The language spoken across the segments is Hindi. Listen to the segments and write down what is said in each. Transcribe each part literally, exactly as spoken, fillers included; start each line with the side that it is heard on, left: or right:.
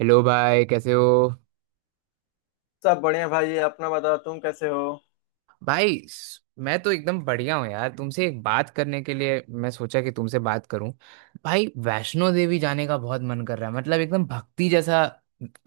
right: हेलो भाई, कैसे हो।
left: सब बढ़िया भाई। अपना बताओ, तुम कैसे हो?
right: भाई स- मैं तो एकदम बढ़िया हूँ यार। तुमसे एक बात करने के लिए मैं सोचा कि तुमसे बात करूं। भाई, वैष्णो देवी जाने का बहुत मन कर रहा है, मतलब एकदम भक्ति जैसा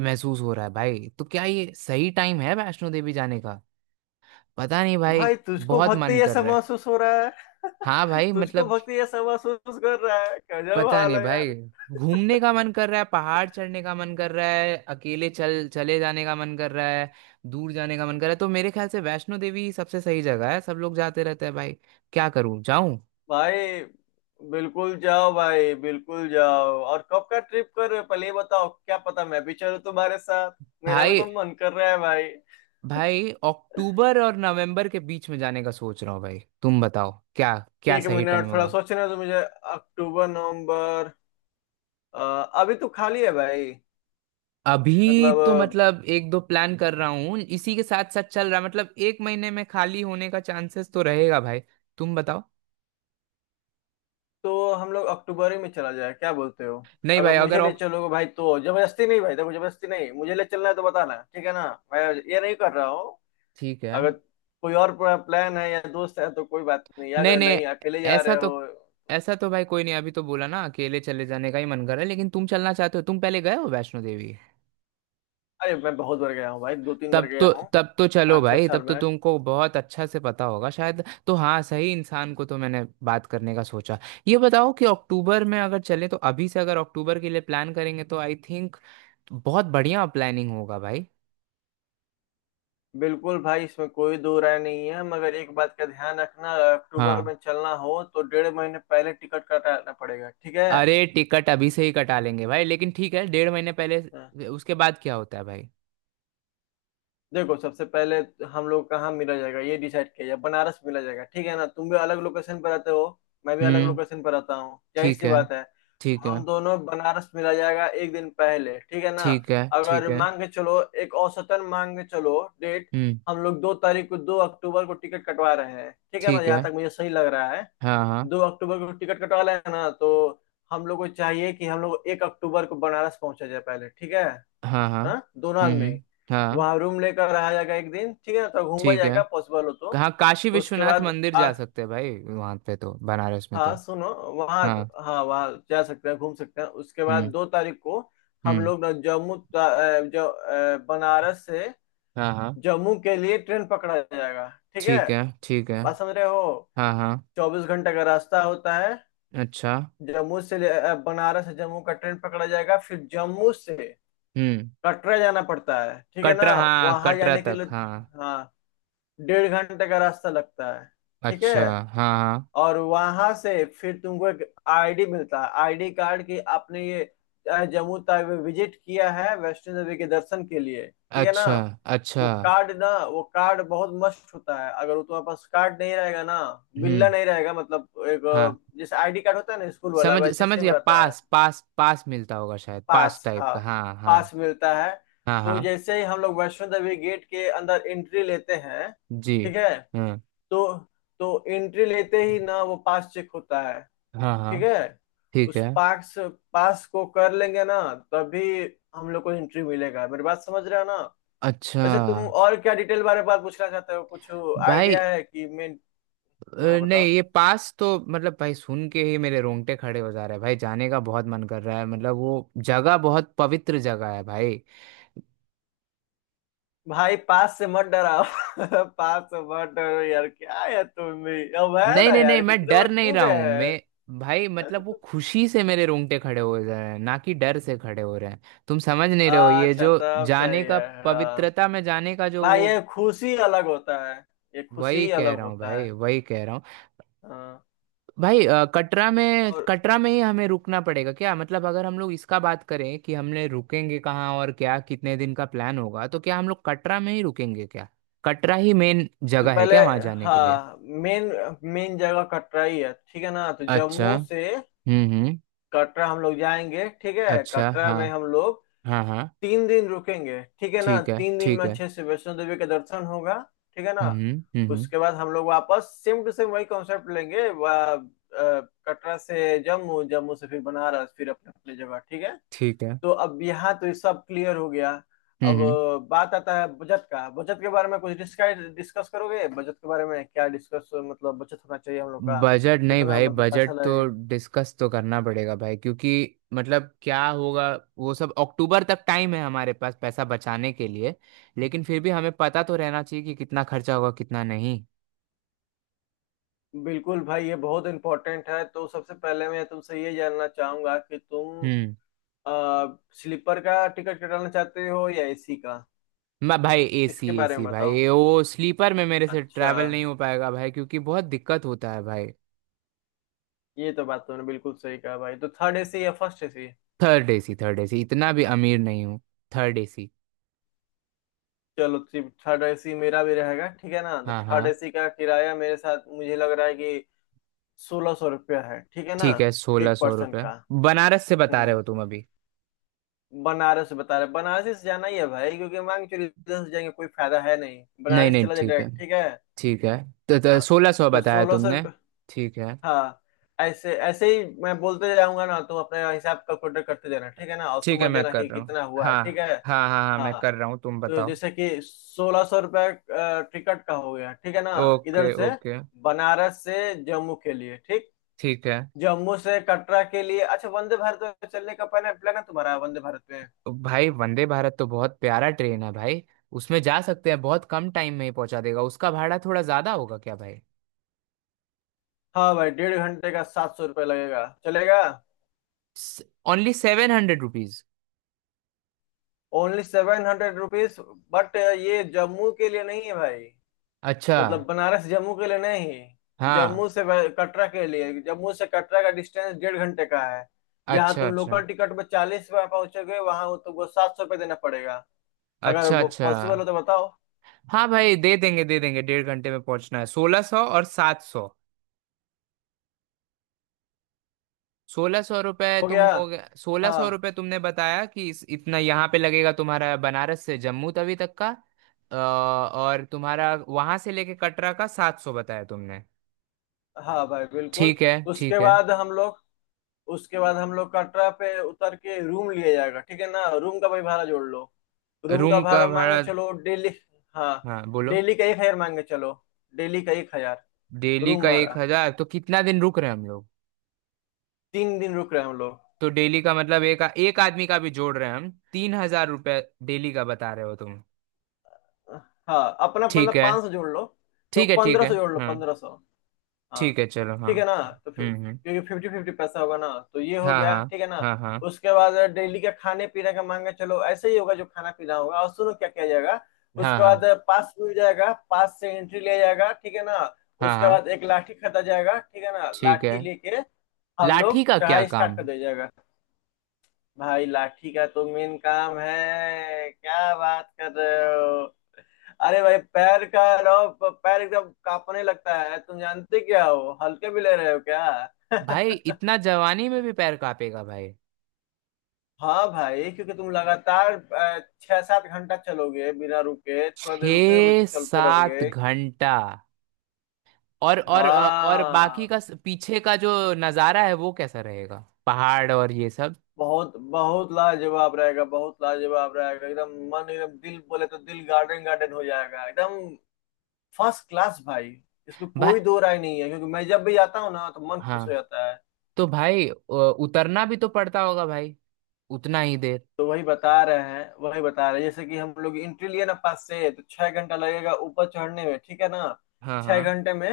right: महसूस हो रहा है भाई। तो क्या ये सही टाइम है वैष्णो देवी जाने का? पता नहीं भाई।
left: भाई तुझको
right: बहुत
left: भक्ति
right: मन कर
left: ऐसा
right: रहा है।
left: महसूस हो रहा
right: हाँ
left: है
right: भाई,
left: तुझको
right: मतलब
left: भक्ति ऐसा महसूस कर रहा है, गजब
right: पता
left: हाल
right: नहीं
left: है
right: भाई।
left: यार।
right: घूमने का मन कर रहा है, पहाड़ चढ़ने का मन कर रहा है, अकेले चल चले जाने का मन कर रहा है, दूर जाने का मन कर रहा है। तो मेरे ख्याल से वैष्णो देवी ही सबसे सही जगह है, सब लोग जाते रहते हैं भाई। क्या करूं, जाऊं?
left: भाई बिल्कुल जाओ भाई, बिल्कुल जाओ। और कब का ट्रिप कर रहे हो पहले ये बताओ, क्या पता मैं भी चलूं तुम्हारे साथ। मेरा भी
right: भाई,
left: तो मन कर रहा है भाई।
right: भाई, अक्टूबर और नवंबर के बीच में जाने का सोच रहा हूँ भाई। तुम बताओ क्या, क्या
left: एक
right: सही टाइम
left: मिनट, थोड़ा
right: होगा?
left: सोचने तो मुझे। अक्टूबर नवंबर। अ, अभी तो खाली है भाई।
right: अभी तो
left: मतलब
right: मतलब एक दो प्लान कर रहा हूँ, इसी के साथ साथ चल रहा है। मतलब एक महीने में खाली होने का चांसेस तो रहेगा भाई। तुम बताओ।
left: तो हम लोग अक्टूबर ही में चला जाए, क्या बोलते हो?
right: नहीं
left: अगर
right: भाई, अगर
left: मुझे ले
right: ऑक-
left: चलोगे भाई तो, जबरदस्ती नहीं भाई, देखो जबरदस्ती नहीं। मुझे ले चलना है तो बताना, ठीक है ना। मैं ये नहीं कर रहा हूँ।
right: ठीक है।
left: अगर कोई और प्लान है या दोस्त है तो कोई बात नहीं,
right: नहीं
left: अगर
right: नहीं,
left: नहीं अकेले जा
right: ऐसा
left: रहे
right: तो,
left: हो।
right: ऐसा तो भाई कोई नहीं। अभी तो बोला ना अकेले चले जाने का ही मन कर रहा है, लेकिन तुम चलना चाहते हो। तुम पहले गए हो वैष्णो देवी?
left: अरे मैं बहुत बार गया हूँ भाई, दो तीन बार
right: तब
left: गया
right: तो,
left: हूँ
right: तब तो चलो
left: पाँच छह
right: भाई।
left: साल
right: तब तो
left: में।
right: तुमको बहुत अच्छा से पता होगा शायद। तो हाँ, सही इंसान को तो मैंने बात करने का सोचा। ये बताओ कि अक्टूबर में अगर चले, तो अभी से अगर अक्टूबर के लिए प्लान करेंगे तो आई थिंक बहुत बढ़िया प्लानिंग होगा भाई।
left: बिल्कुल भाई, इसमें कोई दो राय नहीं है। मगर एक बात का ध्यान रखना, अगर अक्टूबर
right: हाँ।
left: में चलना हो तो डेढ़ महीने पहले टिकट कटाना पड़ेगा, ठीक है।
right: अरे टिकट अभी से ही कटा लेंगे भाई, लेकिन ठीक है, डेढ़ महीने पहले उसके बाद क्या होता है भाई?
left: देखो सबसे पहले हम लोग कहाँ मिला जाएगा ये डिसाइड किया जाए। बनारस मिला जाएगा, ठीक है ना। तुम भी अलग लोकेशन पर रहते हो, मैं भी अलग
right: हम्म।
left: लोकेशन पर रहता हूँ, यही
right: ठीक
left: सी
right: है।
left: बात है। तो
right: ठीक है।
left: हम दोनों बनारस मिला जाएगा एक दिन पहले, ठीक है ना।
right: ठीक है, ठीक
left: अगर
right: है।
left: मांग के चलो, एक औसतन मांग के चलो डेट।
right: हम्म।
left: हम लोग दो तारीख को, दो अक्टूबर को टिकट कटवा रहे हैं, ठीक है ना।
right: ठीक है।
left: यहाँ तक मुझे सही लग रहा है।
right: हाँ हाँ।
left: दो अक्टूबर को टिकट कटवा रहे हैं ना, तो हम लोग को चाहिए कि हम लोग एक अक्टूबर को बनारस पहुंचा जाए पहले, ठीक है।
right: हाँ हाँ।
left: हाँ, दोनों
right: हम्म,
left: आदमी
right: हम्म। हाँ।
left: वहां रूम लेकर रहा जाएगा एक दिन, ठीक है ना, तो घूमा
right: ठीक है।
left: जाएगा पॉसिबल हो तो।
right: हाँ, काशी
left: उसके
right: विश्वनाथ
left: बाद
right: मंदिर
left: आ,
right: जा सकते हैं भाई। वहां पे तो, बनारस में तो।
left: हाँ सुनो, वहाँ
right: हाँ।
left: तो, हाँ वहाँ जा सकते हैं, घूम सकते हैं। उसके बाद
right: हम्म।
left: दो तारीख को हम
right: हम्म।
left: लोग ना जम्मू ता- अ, जो अ, बनारस से
right: हाँ हाँ।
left: जम्मू के लिए ट्रेन पकड़ा जाएगा, ठीक है।
right: ठीक है, ठीक है।
left: बात समझ रहे हो?
right: हाँ हाँ।
left: चौबीस घंटे का रास्ता होता है।
right: अच्छा।
left: जम्मू से ले- अ, बनारस से जम्मू का ट्रेन पकड़ा जाएगा, फिर जम्मू से
right: हम्म।
left: कटरा जाना पड़ता है, ठीक है ना।
right: कटरा, हाँ,
left: वहां
right: कटरा
left: जाने के
right: तक,
left: लिए
right: हाँ।
left: हाँ डेढ़ घंटे का रास्ता लगता है, ठीक है।
right: अच्छा, हाँ हाँ।
left: और वहां से फिर तुमको एक आईडी मिलता है, आईडी कार्ड की आपने ये अ, जम्मू तक विजिट किया है वैष्णो देवी के दर्शन के लिए, ठीक है ना।
right: अच्छा। अच्छा।
left: वो कार्ड ना, वो कार्ड बहुत मस्त होता है। अगर वो तुम्हारे पास कार्ड नहीं रहेगा ना, बिल्ला
right: हम्म।
left: नहीं रहेगा, मतलब एक
right: हाँ।
left: अ, जैसे आईडी कार्ड होता है ना स्कूल वाला,
right: समझ,
left: वैसे
right: समझ
left: सेम
right: गया।
left: रहता है।
right: पास, पास, पास मिलता होगा शायद, पास
left: पास
right: टाइप
left: हाँ,
right: का, हाँ हाँ।
left: पास मिलता है।
right: हाँ हाँ।
left: तो जैसे ही हम लोग वैष्णो देवी गेट के अंदर एंट्री लेते हैं,
right: जी।
left: ठीक है,
right: हाँ
left: तो तो एंट्री लेते ही ना वो पास चेक होता है,
right: हाँ। हाँ।
left: ठीक है।
right: ठीक
left: उस
right: है।
left: पास, पास को कर लेंगे ना, तभी हम लोग को एंट्री मिलेगा। मेरी बात समझ रहे हो ना?
right: अच्छा।
left: वैसे तुम और क्या डिटेल बारे में बात पूछना चाहते हो, कुछ
right: भाई,
left: आइडिया है कि मैं।
right: अ,
left: हाँ
right: नहीं,
left: बताओ।
right: ये पास तो मतलब भाई सुन के ही मेरे रोंगटे खड़े हो जा रहे हैं भाई। जाने का बहुत मन कर रहा है, मतलब वो जगह बहुत पवित्र जगह है भाई।
left: भाई पास से मत डराओ पास से मत डरो यार, क्या है तुम भी, अब है
right: नहीं
left: ना
right: नहीं
left: यार
right: नहीं, मैं
left: इतने बार
right: डर नहीं
left: क्यों
right: रहा
left: गए
right: हूँ
left: हैं।
right: मैं भाई। मतलब वो खुशी से मेरे रोंगटे खड़े हो जा रहे हैं ना, कि डर से खड़े हो रहे हैं। तुम समझ नहीं रहे हो ये
left: अच्छा
right: जो
left: तब
right: जाने
left: सही
right: का,
left: है, हाँ।
right: पवित्रता में जाने का जो
left: भाई
right: वो।
left: ये खुशी अलग होता है, ये खुशी
right: वही
left: ही
right: कह
left: अलग
right: रहा हूँ
left: होता
right: भाई,
left: है।
right: वही कह रहा हूँ।
left: हाँ।
right: भाई, अ, कटरा में,
left: और
right: कटरा में ही हमें रुकना पड़ेगा क्या? मतलब अगर हम लोग इसका बात करें कि हमने रुकेंगे कहाँ और क्या कितने दिन का प्लान होगा, तो क्या हम लोग कटरा में ही रुकेंगे क्या? कटरा ही मेन
left: तो
right: जगह है
left: पहले
right: क्या वहाँ जाने के लिए?
left: हाँ, मेन मेन जगह कटरा ही है, ठीक है ना। तो
right: अच्छा।
left: जम्मू से
right: हम्म, हम्म।
left: कटरा हम लोग जाएंगे, ठीक है।
right: अच्छा,
left: कटरा
right: हाँ
left: में हम लोग
right: हाँ। हाँ।
left: तीन दिन रुकेंगे, ठीक है ना।
right: ठीक है,
left: तीन दिन में
right: ठीक है।
left: अच्छे से वैष्णो देवी का दर्शन होगा, ठीक है ना।
right: हम्म। हम्म, हम्म।
left: उसके बाद हम लोग वापस सेम टू सेम वही कॉन्सेप्ट लेंगे। वा- अ, कटरा से जम्मू, जम्मू से फिर बनारस, फिर अपने अपने जगह, ठीक है।
right: ठीक है।
left: तो अब यहाँ तो ये सब क्लियर हो गया। अब
right: हम्म।
left: अ, बात आता है बजट का। बजट के बारे में कुछ डिस्कस, डिस्कस करोगे बजट के बारे में? क्या डिस्कस, मतलब बचत होना चाहिए हम लोग का,
right: बजट नहीं
left: कितना
right: भाई,
left: मतलब पैसा
right: बजट तो
left: लगेगा।
right: डिस्कस तो करना पड़ेगा भाई, क्योंकि मतलब क्या होगा? वो सब अक्टूबर तक टाइम है हमारे पास पैसा बचाने के लिए। लेकिन फिर भी हमें पता तो रहना चाहिए कि कितना खर्चा होगा कितना नहीं।
left: बिल्कुल भाई, ये बहुत इंपॉर्टेंट है। तो सबसे पहले मैं तुमसे ये जानना चाहूंगा कि तुम
right: हम्म।
left: अ, स्लीपर का टिकट कटाना चाहते हो या एसी का,
right: मैं भाई एसी,
left: इसके बारे में
right: एसी भाई,
left: बताओ।
right: ये वो, स्लीपर में मेरे से
left: अच्छा,
right: ट्रैवल नहीं हो पाएगा भाई, क्योंकि बहुत दिक्कत होता है भाई।
left: ये तो बात तुमने बिल्कुल सही कहा भाई। तो थर्ड एसी या first AC?
right: Third AC, third AC, इतना भी अमीर नहीं हूँ। Third AC.
left: चलो, थर्ड एसी मेरा भी रहेगा, ठीक है ना। तो
right: हाँ
left: थर्ड
right: हाँ।
left: एसी का किराया, मेरे साथ मुझे लग रहा है कि सोलह सौ रुपया है, ठीक है ना।
right: ठीक है, सोलह
left: एक
right: सौ
left: पर्सन
right: रुपये
left: का।
right: बनारस से बता रहे
left: हम्म,
right: हो तुम अभी?
left: बनारस बता रहे, बनारस से जाना ही है भाई, क्योंकि मांग चोरी इधर से जाएंगे कोई फायदा है नहीं,
right: नहीं
left: बनारस
right: नहीं,
left: चला जाए
right: ठीक है,
left: डायरेक्ट, ठीक है।
right: ठीक है। तो, तो
left: हाँ,
right: सोलह सौ
left: तो
right: बताया
left: सोलह सौ
right: तुमने।
left: रुपये
right: ठीक है।
left: हाँ, ऐसे ऐसे ही मैं बोलते जाऊंगा ना, तुम अपने हिसाब कैलकुलेटर करते जाना, ठीक है ना। और
right: ठीक है,
left: समझ
right: मैं
left: जाना
right: कर
left: कि
right: रहा हूँ,
left: कितना हुआ है,
right: हाँ।
left: ठीक है।
right: हाँ हाँ हाँ, मैं
left: हाँ,
right: कर रहा हूँ, तुम
left: तो
right: बताओ।
left: जैसे कि सोलह सौ रुपये टिकट का हो गया, ठीक है ना।
right: ओके,
left: इधर से,
right: ओके।
left: बनारस से जम्मू के लिए, ठीक।
right: ठीक है।
left: जम्मू से कटरा के लिए, अच्छा वंदे भारत में चलने का पहले प्लान है तुम्हारा? वंदे भारत में
right: भाई, वंदे भारत तो बहुत प्यारा ट्रेन है भाई। उसमें जा सकते हैं, बहुत कम टाइम में ही पहुंचा देगा। उसका भाड़ा थोड़ा ज्यादा होगा क्या भाई?
left: हाँ भाई डेढ़ घंटे का सात सौ रुपये लगेगा, चलेगा?
right: Only seven hundred rupees?
left: Only seven hundred rupees. But ये जम्मू के लिए नहीं है भाई,
right: अच्छा।
left: मतलब बनारस जम्मू के लिए नहीं।
right: हाँ।
left: जम्मू से वे- कटरा के लिए, जम्मू से कटरा का डिस्टेंस डेढ़ घंटे का है। जहाँ
right: अच्छा,
left: तुम
right: अच्छा।
left: लोकल टिकट में चालीस रुपये पहुंचोगे, वहां वो तुमको सात सौ रुपये देना पड़ेगा। अगर
right: अच्छा,
left: वो
right: अच्छा।
left: पॉसिबल हो तो बताओ।
right: हाँ भाई, दे देंगे, दे देंगे। डेढ़ घंटे में पहुंचना है। सोलह सौ और सात सौ। सोलह सौ रुपये,
left: हो
right: तुम,
left: गया।
right: हो गया। सोलह सौ
left: हाँ
right: रुपये तुमने बताया कि इस, इतना यहाँ पे लगेगा तुम्हारा बनारस से जम्मू तवी तक का। अ, और तुम्हारा वहां से लेके कटरा का सात सौ बताया तुमने।
left: हाँ भाई बिल्कुल।
right: ठीक है,
left: उसके
right: ठीक है।
left: बाद हम लोग उसके बाद हम लोग कटरा पे उतर के रूम लिया जाएगा, ठीक है ना। रूम का भाई भाड़ा जोड़ लो। रूम का
right: रूम का
left: भाड़ा मांग के
right: भाड़ा?
left: चलो डेली। हाँ,
right: हाँ बोलो।
left: डेली का एक हजार मांग के चलो। डेली का एक हजार
right: डेली
left: रूम
right: का एक
left: भाड़ा।
right: हजार तो कितना दिन रुक रहे हैं हम लोग?
left: तीन दिन रुक रहे हैं हम लोग।
right: तो डेली का मतलब एक एक आदमी का भी जोड़ रहे हैं हम, तीन हजार रुपये? डेली का बता रहे हो तुम?
left: हाँ, अपना
right: ठीक
left: मतलब
right: है।
left: पाँच सौ जोड़ लो। तो
right: ठीक है, ठीक
left: पंद्रह
right: है।
left: सौ जोड़ लो,
right: हाँ।
left: पंद्रह सौ। हाँ,
right: ठीक है, चलो, हाँ।
left: ठीक है ना। तो फिर,
right: हम्म, हम्म।
left: क्योंकि फिफ्टी फिफ्टी पैसा होगा ना, तो ये हो
right: हाँ
left: गया,
right: हाँ।
left: ठीक है ना।
right: हाँ हाँ।
left: उसके बाद डेली का खाने पीने का मांगा चलो, ऐसे ही होगा जो खाना पीना होगा। और सुनो क्या किया जाएगा।
right: हाँ
left: उसके बाद
right: हाँ।
left: पास मिल जाएगा, पास से एंट्री लिया जाएगा, ठीक है ना।
right: हाँ
left: उसके
right: हाँ।
left: बाद एक लाठी खरीदा जाएगा, ठीक है ना।
right: ठीक है।
left: लाठी लेके हम
right: लाठी
left: लोग
right: का क्या
left: चढ़ाई
right: काम?
left: स्टार्ट कर दिया जाएगा। भाई लाठी का तो मेन काम है, क्या बात कर रहे हो। अरे भाई पैर का रहो, प- पैर एकदम कांपने लगता है। तुम जानते क्या हो, हल्के भी ले रहे हो क्या
right: भाई, इतना जवानी में भी पैर कांपेगा भाई?
left: हाँ भाई, क्योंकि तुम लगातार अ, छह सात घंटा चलोगे बिना रुके, थोड़ा देर रुके भी तो
right: छः
left: चलते
right: सात
left: रहोगे।
right: घंटा और और और बाकी
left: हाँ,
right: का पीछे का जो नज़ारा है, वो कैसा रहेगा? पहाड़ और ये सब।
left: बहुत बहुत लाजवाब रहेगा, बहुत लाजवाब रहेगा एकदम। मन एकदम, दिल बोले तो दिल गार्डन गार्डन हो जाएगा एकदम। फर्स्ट क्लास भाई। इसमें
right: भाई।
left: कोई दो राय नहीं है, क्योंकि मैं जब भी जाता हूँ ना तो मन खुश हो
right: हाँ।
left: जाता है।
right: तो भाई, अ, उतरना भी तो पड़ता होगा भाई? उतना ही देर?
left: तो वही बता रहे हैं, वही बता रहे हैं। जैसे कि हम लोग एंट्री लिए ना पास से, तो छह घंटा लगेगा ऊपर चढ़ने में, ठीक है ना।
right: हाँ
left: छह
right: हाँ।
left: घंटे में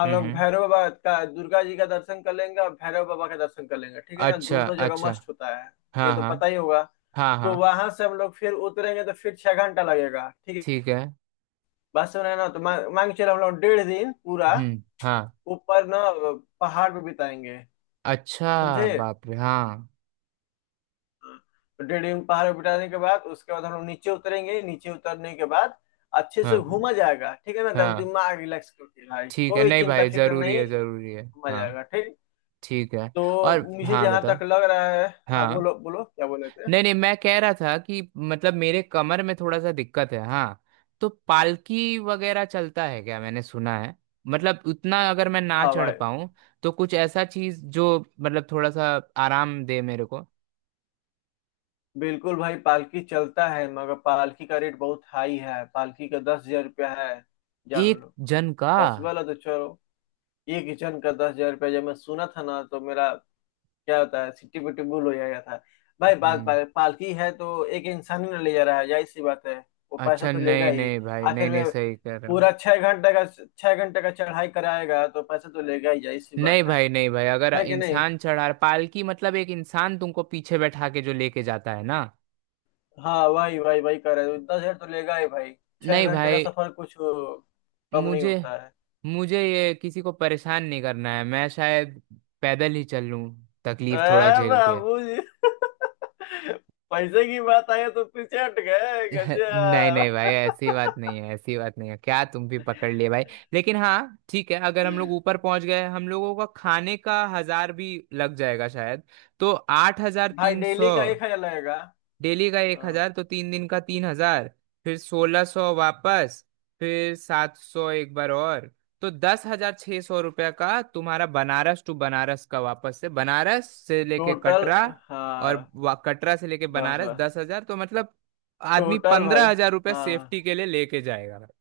left: हम
right: हम्म,
left: लोग
right: हम्म।
left: भैरव बाबा का, दुर्गा जी का दर्शन कर लेंगे और भैरव बाबा का दर्शन कर लेंगे, ठीक है ना।
right: अच्छा,
left: दोनों जगह
right: अच्छा।
left: मस्त होता है, ये
right: हाँ
left: तो
right: हाँ।
left: पता ही होगा।
right: हाँ हाँ।
left: तो वहां से हम लोग फिर उतरेंगे, तो फिर छह घंटा लगेगा, ठीक है।
right: ठीक है।
left: बस सुना है ना, तो मांग मांग चलो हम लोग डेढ़ दिन पूरा
right: हम्म। हाँ।
left: ऊपर ना पहाड़ पे बिताएंगे,
right: अच्छा,
left: समझे।
right: बाप रे, हाँ।
left: तो डेढ़ रिंग पहाड़ बिठाने के बाद, उसके बाद हम लोग नीचे उतरेंगे। नीचे उतरने के बाद अच्छे से
right: हाँ
left: घूमा जाएगा, ठीक है ना। एकदम
right: हाँ।
left: दिमाग रिलैक्स करके भाई,
right: ठीक है।
left: कोई
right: नहीं
left: चिंता
right: भाई,
left: फिक्र
right: जरूरी
left: नहीं।
right: है, जरूरी है।
left: घूमा
right: हाँ।
left: जाएगा ठीक।
right: ठीक है। और
left: तो मुझे
right: हाँ,
left: जहां
right: बता।
left: तक लग रहा है, हाँ
right: हाँ।
left: बोलो बोलो क्या बोले थे।
right: नहीं नहीं, मैं कह रहा था कि मतलब मेरे कमर में थोड़ा सा दिक्कत है, हाँ। तो पालकी वगैरह चलता है क्या, मैंने सुना है? मतलब उतना अगर मैं ना
left: हाँ
right: चढ़
left: भाई
right: पाऊँ, तो कुछ ऐसा चीज जो मतलब थोड़ा सा आराम दे मेरे को।
left: बिल्कुल, भाई पालकी चलता है मगर पालकी का रेट बहुत हाई है, पालकी का दस हजार रुपया है, जान
right: एक
left: लो।
right: जन का?
left: पॉसिबल है तो चलो। एक जन का दस हजार रुपया जब मैं सुना था ना, तो मेरा क्या होता है सिट्टी पिट्टी भूल हो जाएगा था। भाई बात,
right: हम्म।
left: पा- पालकी है तो एक इंसान ही ना ले जा रहा है, जाहिर सी बात है, वो पैसा
right: अच्छा।
left: तो लेगा
right: नहीं
left: ही।
right: नहीं भाई, नहीं
left: आखिर
right: नहीं,
left: में
right: सही कह रहे हो।
left: पूरा छह घंटे का, छह घंटे का चढ़ाई कराएगा तो पैसा तो लेगा ही, जाहिर सी बात
right: नहीं
left: है।
right: भाई, नहीं भाई, अगर
left: है कि नहीं।
right: इंसान चढ़ा पालकी, मतलब एक इंसान तुमको पीछे बैठा के जो लेके जाता है ना।
left: हाँ वही वही वही कर रहे हो। दस हजार तो लेगा ही भाई, छह
right: नहीं
left: घंटे का
right: भाई।
left: सफर कुछ अ, कम नहीं
right: मुझे
left: होता है।
right: मुझे ये किसी को परेशान नहीं करना है। मैं शायद पैदल ही चल लूं, तकलीफ थोड़ा
left: अरे
right: झेल के।
left: बाबू जी पैसे की बात आई तो पीछे हट गए,
right: नहीं
left: गजब।
right: नहीं भाई, ऐसी बात नहीं है, ऐसी बात नहीं है, क्या तुम भी पकड़ लिए भाई। लेकिन हाँ ठीक है, अगर हम लोग ऊपर पहुंच गए हम लोगों का खाने का हजार भी लग जाएगा शायद। तो आठ हजार
left: भाई
right: तीन
left: डेली
right: सौ
left: का एक हजार लगेगा।
right: डेली का एक
left: हाँ
right: हजार तो तीन दिन का तीन हजार। फिर सोलह सौ वापस। फिर सात सौ एक बार और। तो दस हजार छः सौ रुपये का तुम्हारा बनारस टू बनारस का, वापस से बनारस से लेके
left: टोटल।
right: कटरा और
left: हाँ
right: वा- कटरा से लेके
left: बस
right: बनारस।
left: बस,
right: दस हजार, तो मतलब आदमी
left: टोटल भाई।
right: पंद्रह हजार रुपये
left: हाँ,
right: सेफ्टी के लिए लेके जाएगा भाई।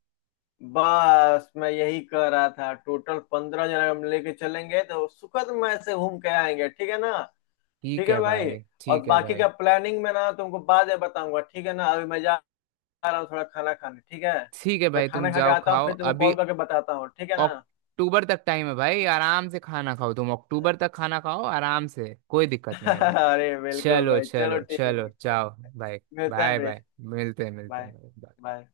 left: बस मैं यही कह रहा था, टोटल पंद्रह जन हम लेके चलेंगे तो सुखद मय से घूम के आएंगे, ठीक है ना। ठीक
right: ठीक
left: है
right: है
left: भाई।
right: भाई,
left: और
right: ठीक है
left: बाकी
right: भाई।
left: का प्लानिंग में ना तुमको बाद में बताऊंगा, ठीक है ना। अभी मैं जा रहा हूँ थोड़ा खाना खाने, ठीक है।
right: ठीक है
left: मैं
right: भाई, तुम
left: खाना खा के
right: जाओ
left: आता हूँ,
right: खाओ
left: फिर तुमको
right: अभी।
left: कॉल करके बताता हूँ, ठीक है ना।
right: अक्टूबर तक टाइम है भाई, आराम से खाना खाओ तुम। अक्टूबर तक खाना खाओ आराम से, कोई दिक्कत नहीं है भाई।
left: अरे बिल्कुल
right: चलो,
left: भाई, चलो
right: चलो,
left: ठीक है,
right: चलो,
left: ओके।
right: जाओ भाई।
left: मिलते हैं
right: बाय
left: फिर।
right: बाय। मिलते हैं, मिलते
left: बाय
right: हैं।
left: बाय।